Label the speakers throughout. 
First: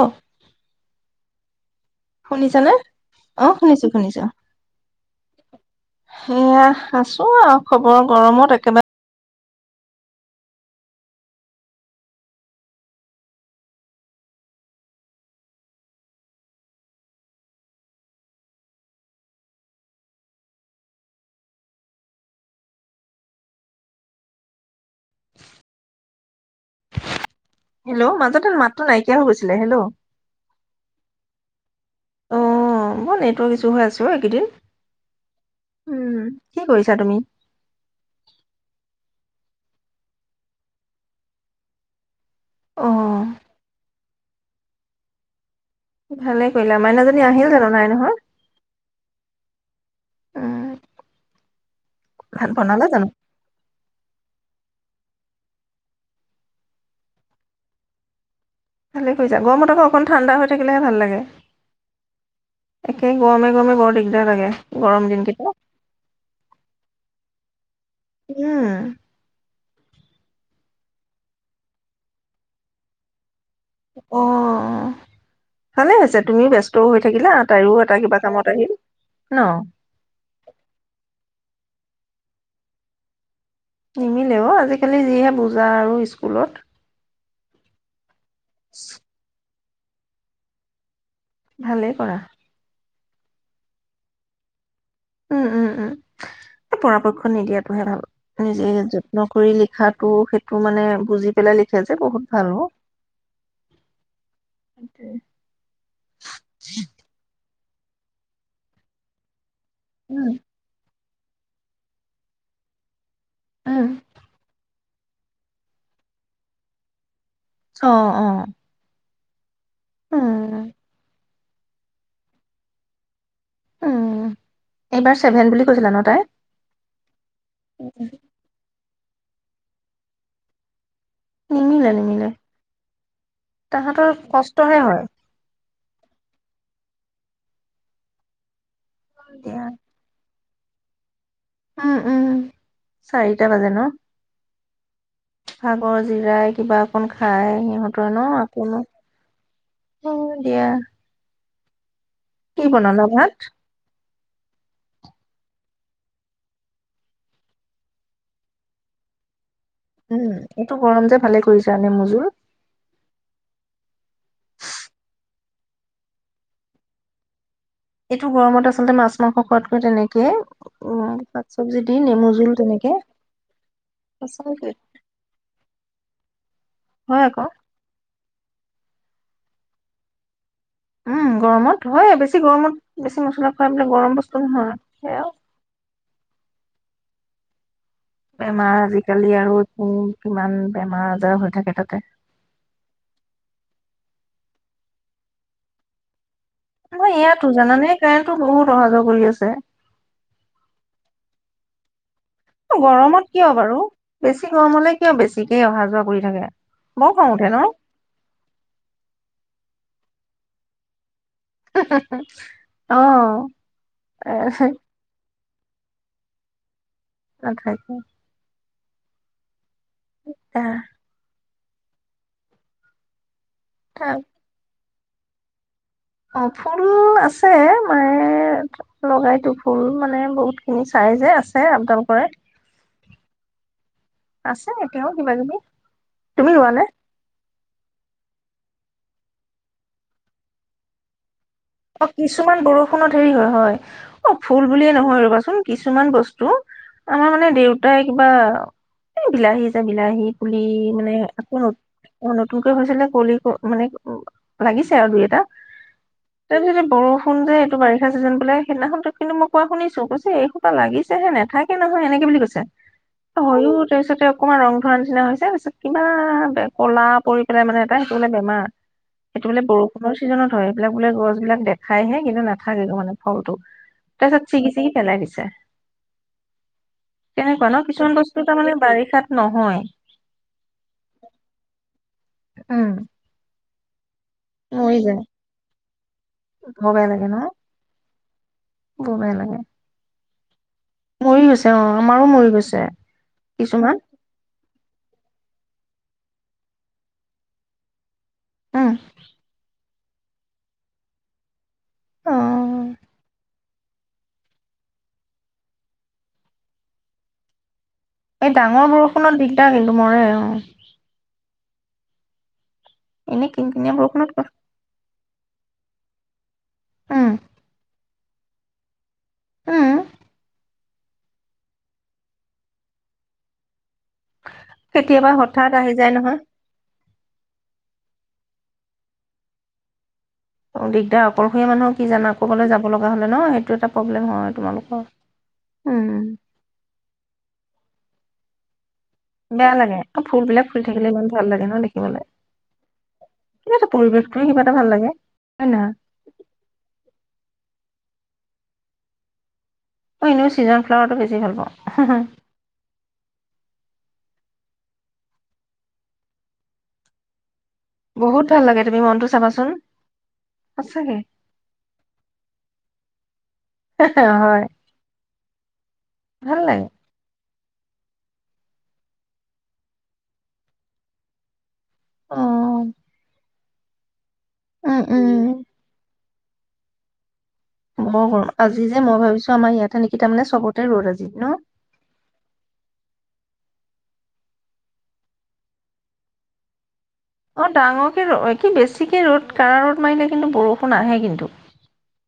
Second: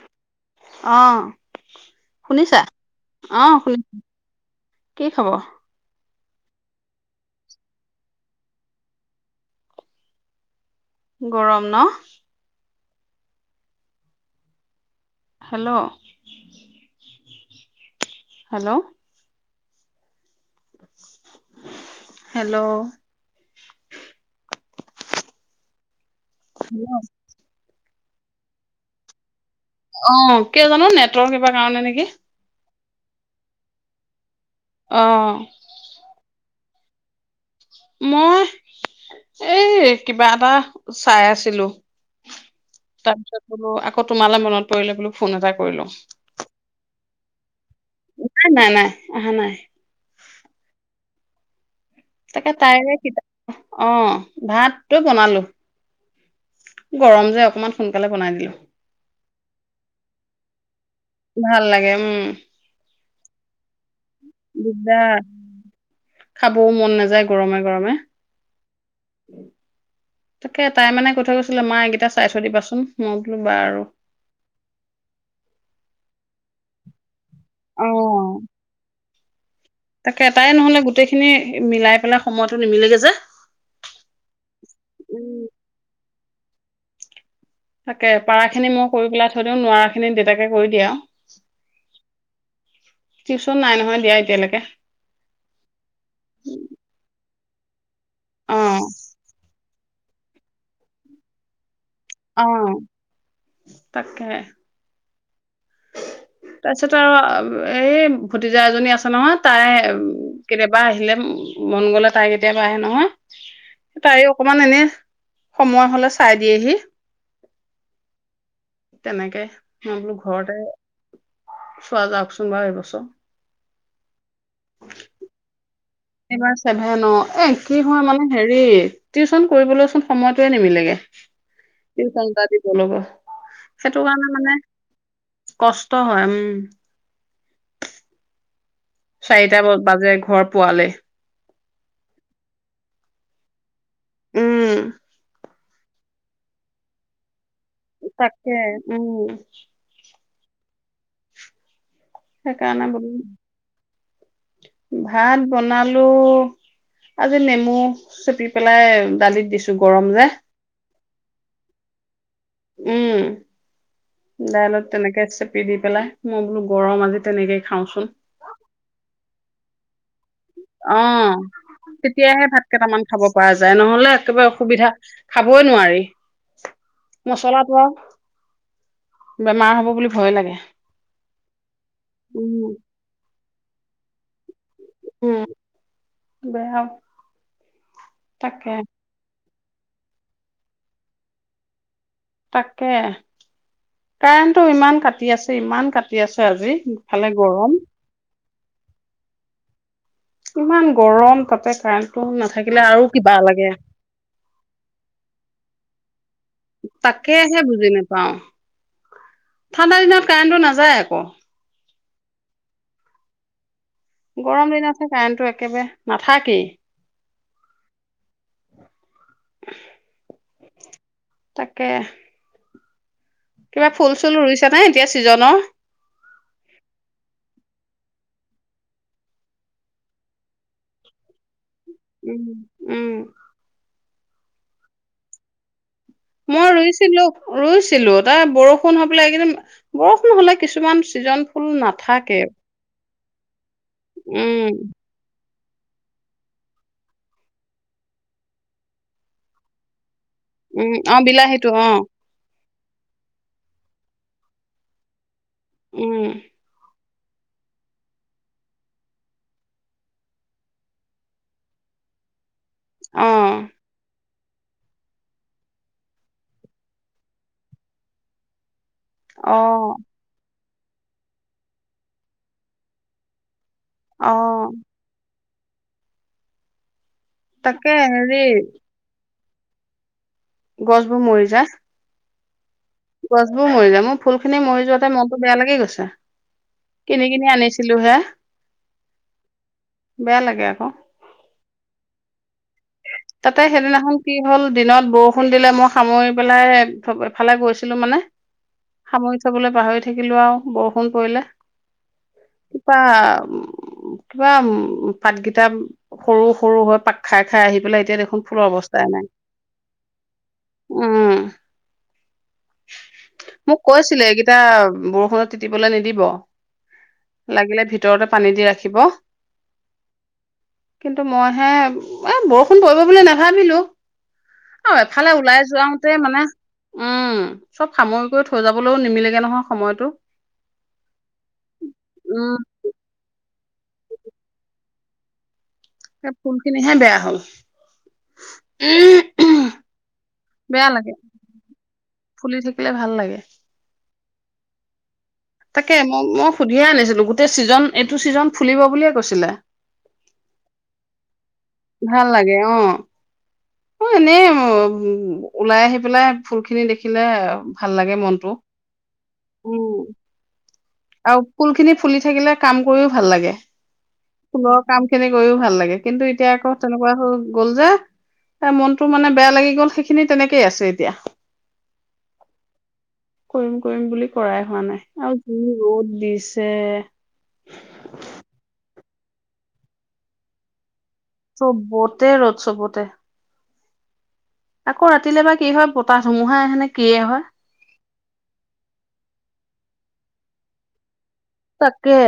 Speaker 1: অ
Speaker 2: অ শুনিছা?
Speaker 1: শুনিছানে
Speaker 2: অহ শুনিছো। কি খবৰ?
Speaker 1: ওৱা আছো আৰু খবৰ গৰমত একেবাৰে
Speaker 2: গৰম ন! Hello hello hello, hello
Speaker 1: hello মাজতে মাততটো নাইকিয়া হৈ গৈছে
Speaker 2: অ', কিয় জানো নেটৱৰ্ক [unintelligible] কি?
Speaker 1: বহুনেটৱৰ্ক ইছু হৈ আছে অ এইকেদিন।
Speaker 2: অ'।
Speaker 1: কি কৰিছা তুমি?
Speaker 2: মই এই কিবা এটা চাই আছিলোঁ।
Speaker 1: অ
Speaker 2: তাৰপিছত হ'লো আক' তোমালে মনত পৰিলে বোলো ফোন এটা কৰিলো
Speaker 1: ভালে কৰিলা, মাইনাজনী [unintelligible] আহিল জানো, নাই? নহয়
Speaker 2: নাই, নাই, নাই, আহা নাই।
Speaker 1: উম ভাত
Speaker 2: তাকে
Speaker 1: বনালা
Speaker 2: তাইৰে
Speaker 1: জানো
Speaker 2: কিবা, অ' ভাত। [unintelligible] বনালো। গৰম যে অকমান সোনকালে বনাই দিলোঁ।
Speaker 1: অ হই যাব গৰম অকন ঠাণ্ডা থাকিলে
Speaker 2: ভাল লাগে উমম।
Speaker 1: একে গৰমে গৰমে বৰ দিক
Speaker 2: দিগদাৰ, খাবও মন নাযায় গৰমে গৰমে
Speaker 1: উম
Speaker 2: তাকে তাই মানে কৈ থৈ গৈছিলে মা এইকেইটা চাই থৈ দিবাচোন, মই বোলো বাৰু
Speaker 1: অঅঅ ভালেই হৈছে। তুমিও ব্যস্ত হৈ থাকিলা! তাইও এটা কিবা
Speaker 2: অ'।
Speaker 1: কামত আহিল। ন!
Speaker 2: তাকে তাই নহলে গোটেইখিনি মিলাই পেলাই সময়তটো নিমিলেগে যে।
Speaker 1: নিমিলে অ আজিকালি যিহে
Speaker 2: উম।
Speaker 1: বুজা আৰু [inaudible]
Speaker 2: তাকে পাৰাখিনি মই কৰি পেলাই থৈ নোৱাৰাখিনি দেউতাকে কৰি দিয়া আৰু।
Speaker 1: ভালেই কৰা
Speaker 2: টিউশচন নাই নহয় দিয়া এতিয়ালৈকে।
Speaker 1: উম, উম, উম। এ, পৰাপক্ষ নিদিয়াতোহে ভাল।
Speaker 2: অ
Speaker 1: নিজে যত্ন কৰি লি হতো সেইটো মানে বুজি পেলাই লি
Speaker 2: অ', তাকেই। তাৰ পিছত আৰু এই ভতিজা এজনী আছে নহয়। তাই,
Speaker 1: উম
Speaker 2: কেতিয়াবা আহিলে উম, মন গলে তাই কেতিয়াবা আহে নহয়।
Speaker 1: উম
Speaker 2: তাই অকমান এনে সময় হ'লে চাই দিয়েহি।
Speaker 1: অ', অ।
Speaker 2: তেনেকে মই বোলো ঘৰতে
Speaker 1: উম
Speaker 2: চোৱা যাওকচোন বাৰু এইবছৰ।
Speaker 1: উম এইবাৰ ছেভেন বুলি কৈছিলা ন তাই
Speaker 2: এইবাৰ চেভেনত। এ, কি হয় মানে, হেৰি টিউচন কৰিবলৈচোন সময়টোৱে নিমিলেগে।
Speaker 1: নিমিলে নিমিলে
Speaker 2: টিউচন এটা দিবলেগৈ। সেইটো
Speaker 1: তাহাঁতৰ
Speaker 2: কাৰণে মানে,
Speaker 1: কষ্টহে হয়
Speaker 2: কষ্ট হয় উম। চাৰিটা
Speaker 1: এতিয়া
Speaker 2: ব-বাজে ঘৰ পোৱালে
Speaker 1: উম, উম, চাৰিটা বাজে ন?
Speaker 2: উম।
Speaker 1: ভাগৰ জিৰাই কিবা অকন খাই সিহঁতৰ ন
Speaker 2: তাকে
Speaker 1: আপোন অ',
Speaker 2: উম,
Speaker 1: [inaudible] [unintelligible] কি
Speaker 2: সেইকাৰণে
Speaker 1: বনালা
Speaker 2: বোলো।
Speaker 1: ভাত
Speaker 2: ভাত বনালো আজি, নেমু চেপি পেলাই দালিত দিছো। গৰম যে।
Speaker 1: উম, এইটো গৰম যে ভালে কৰিছা নেমুজোল।
Speaker 2: উম, দাইলত তেনেকে চেপি দি পেলাই মই বোলো গৰম আজি তেনেকে
Speaker 1: এইটো গৰমত, আচলতে মাছ মংসত খোৱাটো [unintelligible] তেনেকে উম,
Speaker 2: অ',
Speaker 1: শাক চবজি দি নেমু
Speaker 2: তেতিয়াহে
Speaker 1: জোল
Speaker 2: ভাত
Speaker 1: তেনেকে
Speaker 2: কেইটামান খাব পৰা যায়। নহ'লে একেবাৰে
Speaker 1: সঁচাকে
Speaker 2: অসুবিধা খাবই নোৱাৰি।
Speaker 1: হয়
Speaker 2: [inaudible]
Speaker 1: আকৌ
Speaker 2: মছলা পোৱা। বেমাৰ হব বুলি ভয় লাগে।
Speaker 1: উম গৰমত হয়ে। বেছি
Speaker 2: উম,
Speaker 1: গৰমত বেছি মছলা হয় এইবিলাক গৰম বস্তু এ হয়।
Speaker 2: উম। বেয়া। তাকে
Speaker 1: বেমাৰ আজিকালি আৰু উম কিমান বেমাৰ আজাৰ হৈ থাকে তাতে।
Speaker 2: তাকে কাৰেণ্টটো ইমান কাটি আছে ইমান কাটি আছে আজি
Speaker 1: ন
Speaker 2: ইফালে
Speaker 1: ইয়াতো
Speaker 2: গৰম।
Speaker 1: জানানে কাৰেণ্টটো বহুত অহা যোৱা কৰি আছে।
Speaker 2: ইমান [inaudible] আৰু
Speaker 1: গৰমত
Speaker 2: কিবা
Speaker 1: কিয়
Speaker 2: লাগে।
Speaker 1: বাৰু বেছি গৰম হলে কিয় বেছিকেই অহা যোৱা কৰি থাকে। বৰ খং উঠে ন
Speaker 2: তাকেহে বুজি নাপাওঁ। ঠাণ্ডাৰ দিনত কাৰেণ্টটো নাযায় আকৌ।
Speaker 1: অহ।
Speaker 2: গৰম দিনতহে কাৰেণ্টো এ। একেবাৰে নাথাকেই।
Speaker 1: নাথাকে।
Speaker 2: [inaudible]
Speaker 1: এটা।
Speaker 2: তাকে। কিবা ফুল
Speaker 1: তাৰ
Speaker 2: চুল ৰুইছা নে? এতিয়া ছিজনৰ
Speaker 1: অ ফুল আছে মায়ে লগাইতো ফুল মানে বহুত খিনি চাইজে আছে। আপডাল কৰে
Speaker 2: উম উম।
Speaker 1: আছে এতিয়াও কিবা কিবি। তুমি
Speaker 2: মই
Speaker 1: ৰোৱা নে
Speaker 2: ৰুইছিলো-ৰুইছিলো। অ' বৰষুণ হৈ পেলাই এইকেইদিন! বৰষুণ হলে কিছুমান চিজন
Speaker 1: অ কিছুমান বৰষুণত। [unintelligible] হয় হয়। অ ফুল
Speaker 2: উম,
Speaker 1: বুলিয়ে নহয় ৰবাচোন। কিছুমান বস্তু আমাৰ মানে দেউতাই কিবা এ বিলাহী যে বিলাহীত।
Speaker 2: উম অ বিলাহীটো অ।
Speaker 1: নতুনকৈ হৈছিলে কলি- মানে- অ লাগিছে আৰু দুই এটা।
Speaker 2: উম,
Speaker 1: [unintelligible] শুন যে, এইটো বাৰিষা চিজন বোলে, সেইদিনাখন কিন্তু মই কোৱা শুনিছো, কৈছে এইসোপা লাগিছেহে নেথাকে নহয় -এনেকে বুলি কৈছে।
Speaker 2: অ',
Speaker 1: হয়ো, তাৰপিছতে আক অকণমান ৰং ধৰা নিচিনা হৈছে, তাৰপিছত কিবা বে, ক'লা পৰি পেলাই মানে এটা, সেইটো বোলে বেমাৰ। সেইটো বোলে
Speaker 2: অ',
Speaker 1: বৰষুণৰ ছিজনত হয়, এইবিলাক বোলে, গছ বিলাক দেখাইহে, কিন্তু নাথাকেগৈ মানে ফলটো। তাৰপিছত ছিগি,
Speaker 2: অ',
Speaker 1: ছিগি পেলাই দিছে। কেনেকুৱা ন!
Speaker 2: তাকে
Speaker 1: কিছুমান
Speaker 2: হেৰি
Speaker 1: বস্তু তাৰমানে বাৰিষাত নহয়।
Speaker 2: গছবোৰ মৰি যায়।
Speaker 1: উম।
Speaker 2: গছবোৰ মৰি যায়, মোক ফুল খিনি মৰি যোৱাতে মনটো বেয়া লাগি গৈছে,
Speaker 1: বৰ বেয়া লাগে
Speaker 2: কিনি,
Speaker 1: ন
Speaker 2: কিনি আনিছিলোঁ হে।
Speaker 1: বৰ বেয়া লাগে
Speaker 2: বেয়া লাগে আকৌ।
Speaker 1: মৰি গৈছে, অ', আমাৰো মৰি গৈছে।
Speaker 2: তাতে
Speaker 1: কিছুমান
Speaker 2: সেইদিনাখন কি হ'ল, দিনত বৰষু বৰষুণ দিলে, মই সামৰি পেলাই এক্তএফালে গৈছিলোঁ মানে
Speaker 1: উম
Speaker 2: সামৰি থ'বলৈ পাহৰি থ থাকিলোঁ আৰু, বৰষুণ পৰিলে।
Speaker 1: অ
Speaker 2: [unintelligible] উম। উ, কিবা, উম পাতকিটা সৰু-সৰু হৈ পাক খাই, খাই আহি পেলাই এতিয়া দেখোন
Speaker 1: এই
Speaker 2: ফুলৰ
Speaker 1: ডাঙৰ
Speaker 2: অৱস্থাই নাই
Speaker 1: বৰষুণত দিগদাৰ কিন্তু, মৰে। অ।
Speaker 2: উম।
Speaker 1: এনেই কিন
Speaker 2: মোক
Speaker 1: কিনিয়া
Speaker 2: কৈছিলে,
Speaker 1: বৰষুণত ক-
Speaker 2: এইকেইটা বৰ ষুণত তিতিবলৈ নিদিব।
Speaker 1: উম
Speaker 2: লাগিলে ভিত ভিতৰতে পানী দি ৰাখিব।
Speaker 1: উম।
Speaker 2: কিন্তু মইহে, এ বৰষু ফোন কৰিব বুলি নাভাবিলোঁ। আৰু
Speaker 1: কেতিয়াবা
Speaker 2: এফালে ওলাই
Speaker 1: হঠাৎ আহি যায়
Speaker 2: যোৱাওঁতে
Speaker 1: নহয়
Speaker 2: মানে, উম চব সামৰি কৰি থৈ যাবলৈও নিমিলেগে নহয় সময়টো।
Speaker 1: অ দিগদাৰ। অকলশৰীয়া মানুহৰ কি জানা,
Speaker 2: উম
Speaker 1: কবালৈ যাব লগা হলে ন এইটো এটা প্ৰব্লেম হয় তোমালোকৰ।
Speaker 2: এ ফুলখিনি হে বেয়া হ'ল।
Speaker 1: বেয়া লাগে। ফুলবিলাক ফুলি
Speaker 2: বেয়া
Speaker 1: থাকিলে
Speaker 2: লাগে
Speaker 1: ইমান ভাল লাগে ন দেখিবলৈ,
Speaker 2: ফুলি থাকিলে ভাল লাগে
Speaker 1: কিবা এটা পৰিৱেশ এনেই কিবা এটা ভাল লাগে। হয় নহয়
Speaker 2: তাকে মই মই সুধিয়ে আনিছিলোঁ, গোটেই ছিজন এইটো ছিজন ফুলিব বুলিয়ে কৈছিলে।
Speaker 1: অ', এনেও ছিজন ফ্লাৱাৰটো বেছি ভাল পাওঁ।
Speaker 2: ভাল লাগে, অ'। অ', এনেই উম, ওলাই আহি পেলাই ফুলখিনি দেখিলে ভাল লাগে
Speaker 1: বহুত
Speaker 2: মনটো
Speaker 1: ভাল লাগে তুমি মনটো চাবাচোন।
Speaker 2: উম
Speaker 1: সঁচাকে
Speaker 2: আৰু ফুলখিনি ফুলি থাকিলে কাম কৰি ভাল লাগে।
Speaker 1: হয়।
Speaker 2: গৈও ভাল লাগে। কিন্তু এতিয়া
Speaker 1: ভাল
Speaker 2: আকৌ
Speaker 1: লাগে
Speaker 2: তেনেকুৱা হ'ল। গ'ল যে, এ মনটো মানে বেয়া লাগি গ'ল সেইখিনি তেনেকেই আছে এতিয়া।
Speaker 1: অহ।
Speaker 2: কৰিম কৰিম বুলি কৰাই হোৱা নাই, আৰু
Speaker 1: উম
Speaker 2: যি দিছে।
Speaker 1: বৰ গৰম। আজি যে মই ভাবিছোঁ আমাৰ ইয়াতে নেকি তাৰমানে চবতে ৰ'দ আজি। ন
Speaker 2: চবতে ৰ'দ, চবতে। আকৌ ৰাতিলে বা কি হয়, বতাহ ধুমুহা আহেনে। কিয়ে হয়
Speaker 1: অ', ডাঙৰকে ৰ কি বেছিকে ৰ'দ কাৰা ৰ'দ মাৰিলে কিন্তু বৰষুণ আহে কিন্তু।
Speaker 2: তাকে।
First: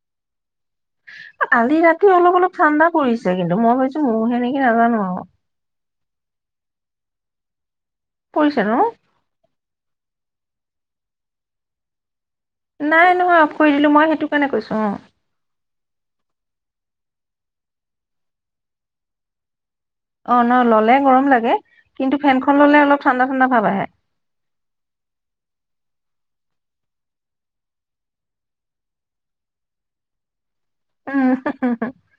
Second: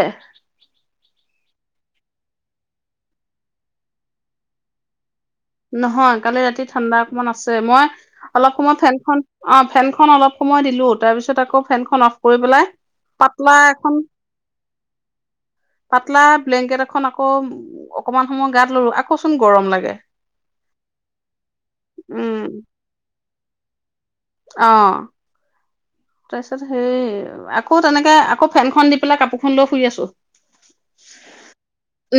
Speaker 1: আজি ৰাতি অলপ অলপ ঠাণ্ডা পৰিছে কিন্তু মই ভাবিছোঁ মোৰ হে নেকি নাজানো আৰু।
Speaker 2: নহয়, কালি ৰাতি ঠাণ্ডা অকমান আছে। মই অলপ
Speaker 1: পৰিছে ন
Speaker 2: সময় ফেনখন, অ' ফেনখন অলপ সময় দিলোঁ, তাৰপিছত আকৌ ফেনখন অফ কৰি পেলাই
Speaker 1: নাই নহয়,
Speaker 2: পাতলা
Speaker 1: অফ কৰি
Speaker 2: এখন
Speaker 1: দিলোঁ, মই সেইটো কাৰণে কৈছোঁ।
Speaker 2: পাতলা ব্লেংকেট এখন আকৌ অকনমান সময় গাত ললোঁ, আকৌ চোন গৰম লাগে।
Speaker 1: অ', ন। ল'লে গৰম লাগে কিন্তু ফেনখন ললে অলপ ঠাণ্ডা ঠাণ্ডা ভাব আহে।
Speaker 2: অহ। তাৰপিছত হেৰি আকৌ তেনেকে আকৌ ফেনখন দি পেলাই কাপোৰখন লৈ শুই আঁছো।
Speaker 1: উম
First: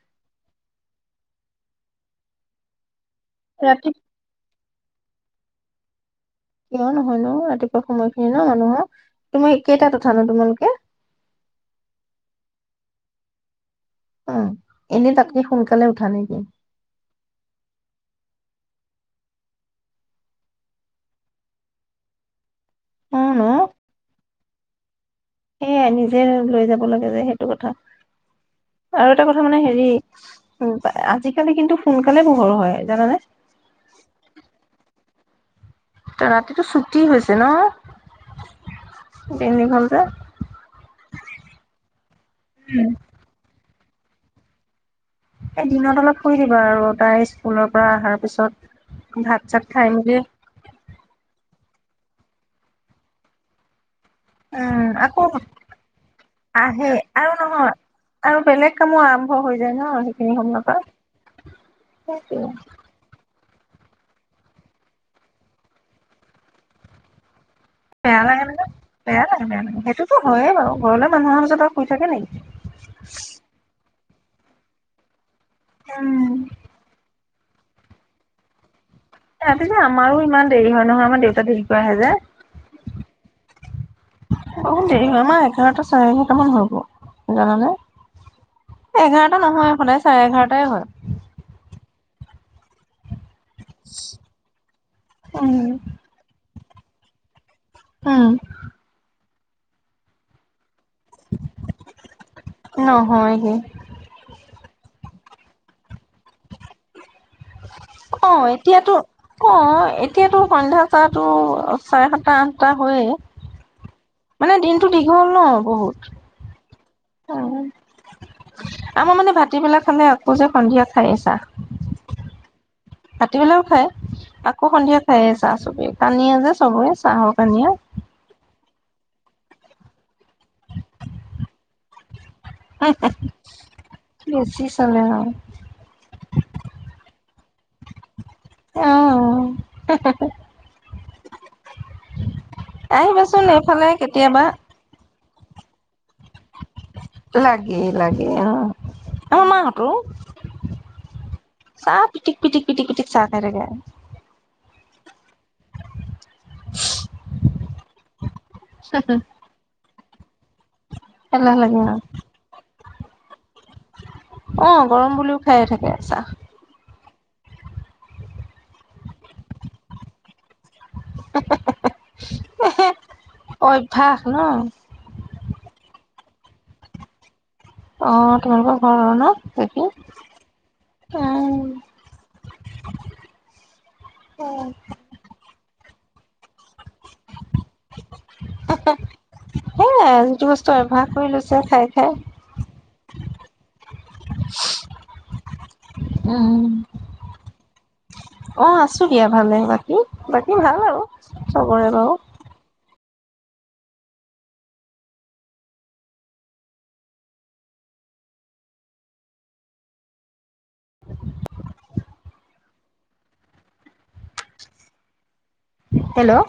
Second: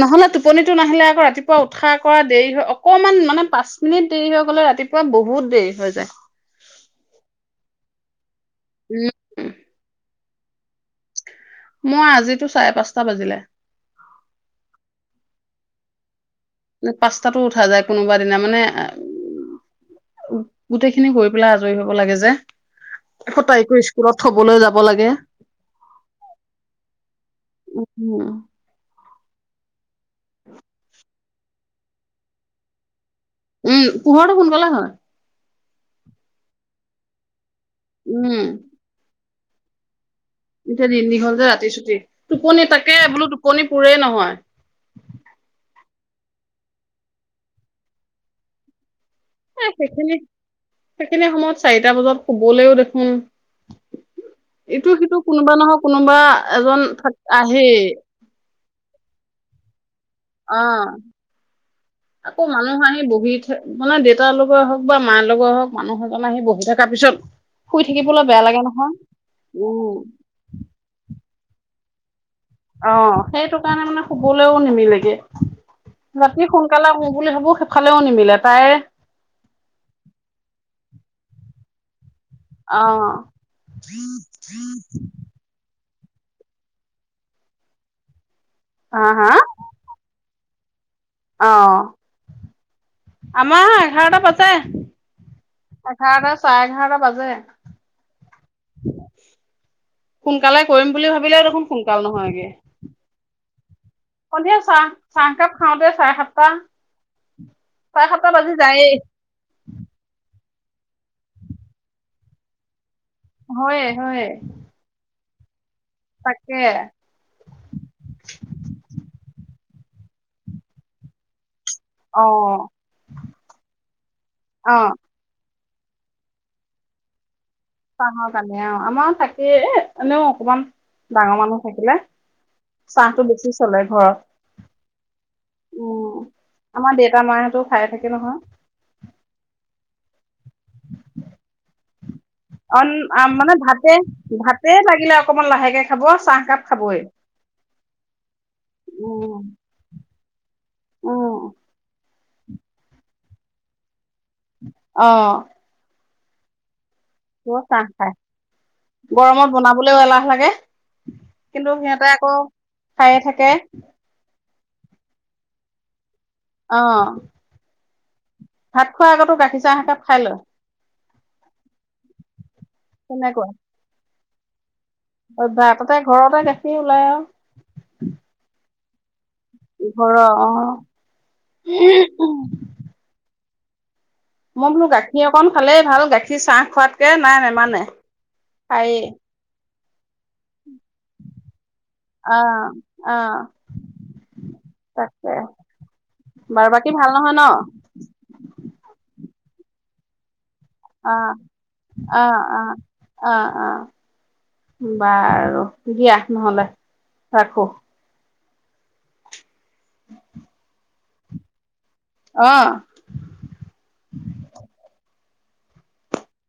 Speaker 2: নহলে টোপনিটো নাহিলে ৰাতিপুৱা উঠা-কৰা দেৰি হয়। [unintelligible] অকণমান, মানত, পাঁচ
Speaker 1: ৰাতি
Speaker 2: মিনিট দেৰি হৈ গ'লে, ৰাতি বহুত দেৰি হৈ যায়।
Speaker 1: কিয় নহয় ন ৰাতিপুৱা সময় হেই ন
Speaker 2: উম
Speaker 1: [unintelligible] তুমি কেইটা উঠা ন তোমালোকে
Speaker 2: মোৰ আজিতো চাৰে পাঁচটা বাজিলে।
Speaker 1: উম, এনে তাতকে সোনকালে উঠা নেকি?
Speaker 2: পাঁচটাতো উঠা যায় কোনোবা দিনা মানে- উউ-উ গোটেইখিনি গৈ পেলাই আজৰি হব লাগে যে
Speaker 1: অ
Speaker 2: আকৌ
Speaker 1: ন
Speaker 2: তাইকও স্কুলত থবলৈ যাব লাগে
Speaker 1: সেয়াই নিজে লৈ যাব লাগে যে সেইটো কথা
Speaker 2: উহহ
Speaker 1: আৰু এটা কথা মানে হেৰি- ‌ উম- আজিকালি কিন্তু সোনকালে পোহৰ হয় জানানে
Speaker 2: উম পোহৰটো সোনকালে হয়।
Speaker 1: ত' ৰাতিতটো ছুটি হৈছে ন'।
Speaker 2: উম
Speaker 1: বেনী [unintelligible]
Speaker 2: এতিয়া দিন দীঘল যে ৰাতি চুটি। টোপনি
Speaker 1: উম,
Speaker 2: তাকে বোলো টোপনি পোৰে নহয়
Speaker 1: দিনত অলপ শুই দিবা আৰু তাই স্কুলৰ পৰা আহাৰ পিছত ভাত চাত
Speaker 2: হে
Speaker 1: খাই
Speaker 2: সেইখিনি
Speaker 1: মেলি
Speaker 2: সেইখিনি সময়ত চাৰিটা বজাত শুবলৈও দেখোন
Speaker 1: উম্
Speaker 2: ইটো সিটো
Speaker 1: আকৌ
Speaker 2: কোনোবা নহয় কোনোবা এজন
Speaker 1: আহে
Speaker 2: থাক
Speaker 1: আৰু নহয়
Speaker 2: আহেই
Speaker 1: আৰু বেলেগ কামো আৰম্ভ হৈ যায় ন? সেইখিনি
Speaker 2: অ
Speaker 1: সময়ৰ পৰা
Speaker 2: আকৌ
Speaker 1: সেইটোৱে
Speaker 2: মানুহ আহি বহি থ মানে দেউতাৰ লগে হওক বা মাৰ লগে হওক মানুহ এজন আহি বহি থকাৰ পিছত শুই
Speaker 1: বেয়া
Speaker 2: থাকিবলৈ
Speaker 1: লাগে মানে
Speaker 2: নহয়
Speaker 1: বেয়া লাগে বেয়া লাগে
Speaker 2: উম
Speaker 1: সেইটো হয়ে বাৰু ঘৰলৈ মানুহৰ দাদা শুই থাকে নেকি?
Speaker 2: অহ্ সেইটো কাৰণে মানে শুবলৈও নিমিলেগে
Speaker 1: উম,
Speaker 2: ৰাতি সোনকালে শু। বুলি ভাৱোঁ সেইফালেও নিমিলে তাইৰ
Speaker 1: ৰাতি যে আমাৰো ইমান দেৰি হয় নহয় আমাৰ দেউতা দেৰিকৈ আহে যে
Speaker 2: অঁ
Speaker 1: বহুত দেৰি হয় আমাৰ এঘাৰটা চাৰে এঘাৰটামান হব জানানে
Speaker 2: হা
Speaker 1: এঘাৰটা নহয় সদায় চাৰে এঘাৰ তায়ে হয়
Speaker 2: অহ্ আমাৰ এঘাৰটা বাজে,
Speaker 1: উম,
Speaker 2: এঘাৰটাত চাৰে এঘাৰটা বাজে।
Speaker 1: উম
Speaker 2: সোনকালে কৰিম বুলি ভাবিলে দেখোন সোনকাল নহয়গে।
Speaker 1: নহয়গে
Speaker 2: এয়া চাহ - চাহকাপ খাওঁতে চাৰে সাতটা চাৰে সাতটা
Speaker 1: অ
Speaker 2: বাজি যায়েই
Speaker 1: এতিয়াতো- অ এতিয়াতো সন্ধ্যা চাহটো চাৰে সাতটা আঠটা হয়েই।
Speaker 2: হয়ে- হয়ে
Speaker 1: ন বহুত।
Speaker 2: তাকে
Speaker 1: টিবেলা খালে আকৌ যে সন্ধিয়া খাইয়ে চাহ।
Speaker 2: অ
Speaker 1: [unintelligible] লাও খাই আকৌ
Speaker 2: অ
Speaker 1: সন্ধিয়া খায়েই চ চাহ চবে কানিয়া যে চবে চাহৰ কানিয়া।
Speaker 2: চাহৰ কানিয়া অ, আমাৰো থাকেই এ এনেও অকমান ডাঙৰ মানুহ থাকিলে চাহটো বেছি চলে
Speaker 1: বেছি চলে আৰু
Speaker 2: ঘৰত। উম, আমাৰ দেতা মাইহতো খায়ে থাকে নহয়।
Speaker 1: উ
Speaker 2: অন আম,
Speaker 1: আহিবাচোন
Speaker 2: মানে
Speaker 1: এইফালে
Speaker 2: ভাতে,
Speaker 1: কেতিয়াবা
Speaker 2: ভাতে লাগিলে অকমান লাহেকে খাব চাহকাপ খাবই
Speaker 1: লাগেই লাগে অ,
Speaker 2: উম
Speaker 1: আমাহতো
Speaker 2: উম
Speaker 1: চা পিটিক-পিটিক- পিটিক -পিঠিক চাহ খাই থাকে।
Speaker 2: অ
Speaker 1: [inaudible]
Speaker 2: বৰ চাহ খাই, গৰমত বনাবলেও এলাহ। লাগে
Speaker 1: এলাহ
Speaker 2: কিন্তু
Speaker 1: লাগে আৰু
Speaker 2: সিহঁতে আকৌ খায়ে থাকে
Speaker 1: অ গৰম বুলিও খায়ে থাকে, চাহ।
Speaker 2: অ ভাত খোৱা আগতো গাখীৰ চাহ একাপ খাই লয়।
Speaker 1: হে- হে- হে- হে, এহে, অভ্যাস। ন
Speaker 2: অভ্যা, তাতে ঘৰতে গাখীৰ ওলাই আৰু
Speaker 1: অ, তোমালোকক অ - ন পেহী?
Speaker 2: ঘৰ- অ
Speaker 1: উম,
Speaker 2: মই বোলো গাখীৰ অকন খালেই ভাল, গাখ কি চাহ খোৱাতকে নাই নেমানে, খায়েই।
Speaker 1: হেয়াই, যিটো বছ [unintelligible] অভ্যাস কৰি লৈছে খাই
Speaker 2: অ অ
Speaker 1: খাই।
Speaker 2: তাকে।
Speaker 1: উম।
Speaker 2: বাৰ বাকী ভাল নহয় ন? [inaudible]
Speaker 1: অ আছোঁ দিয়া ভালে বাকী বা মোৰ ভাল আৰু
Speaker 2: অ
Speaker 1: চবৰে বাৰু।
Speaker 2: অ অ অ অ বাৰু দিয়া নহলে ৰাখোঁ। অহ্
Speaker 1: হেল্লো!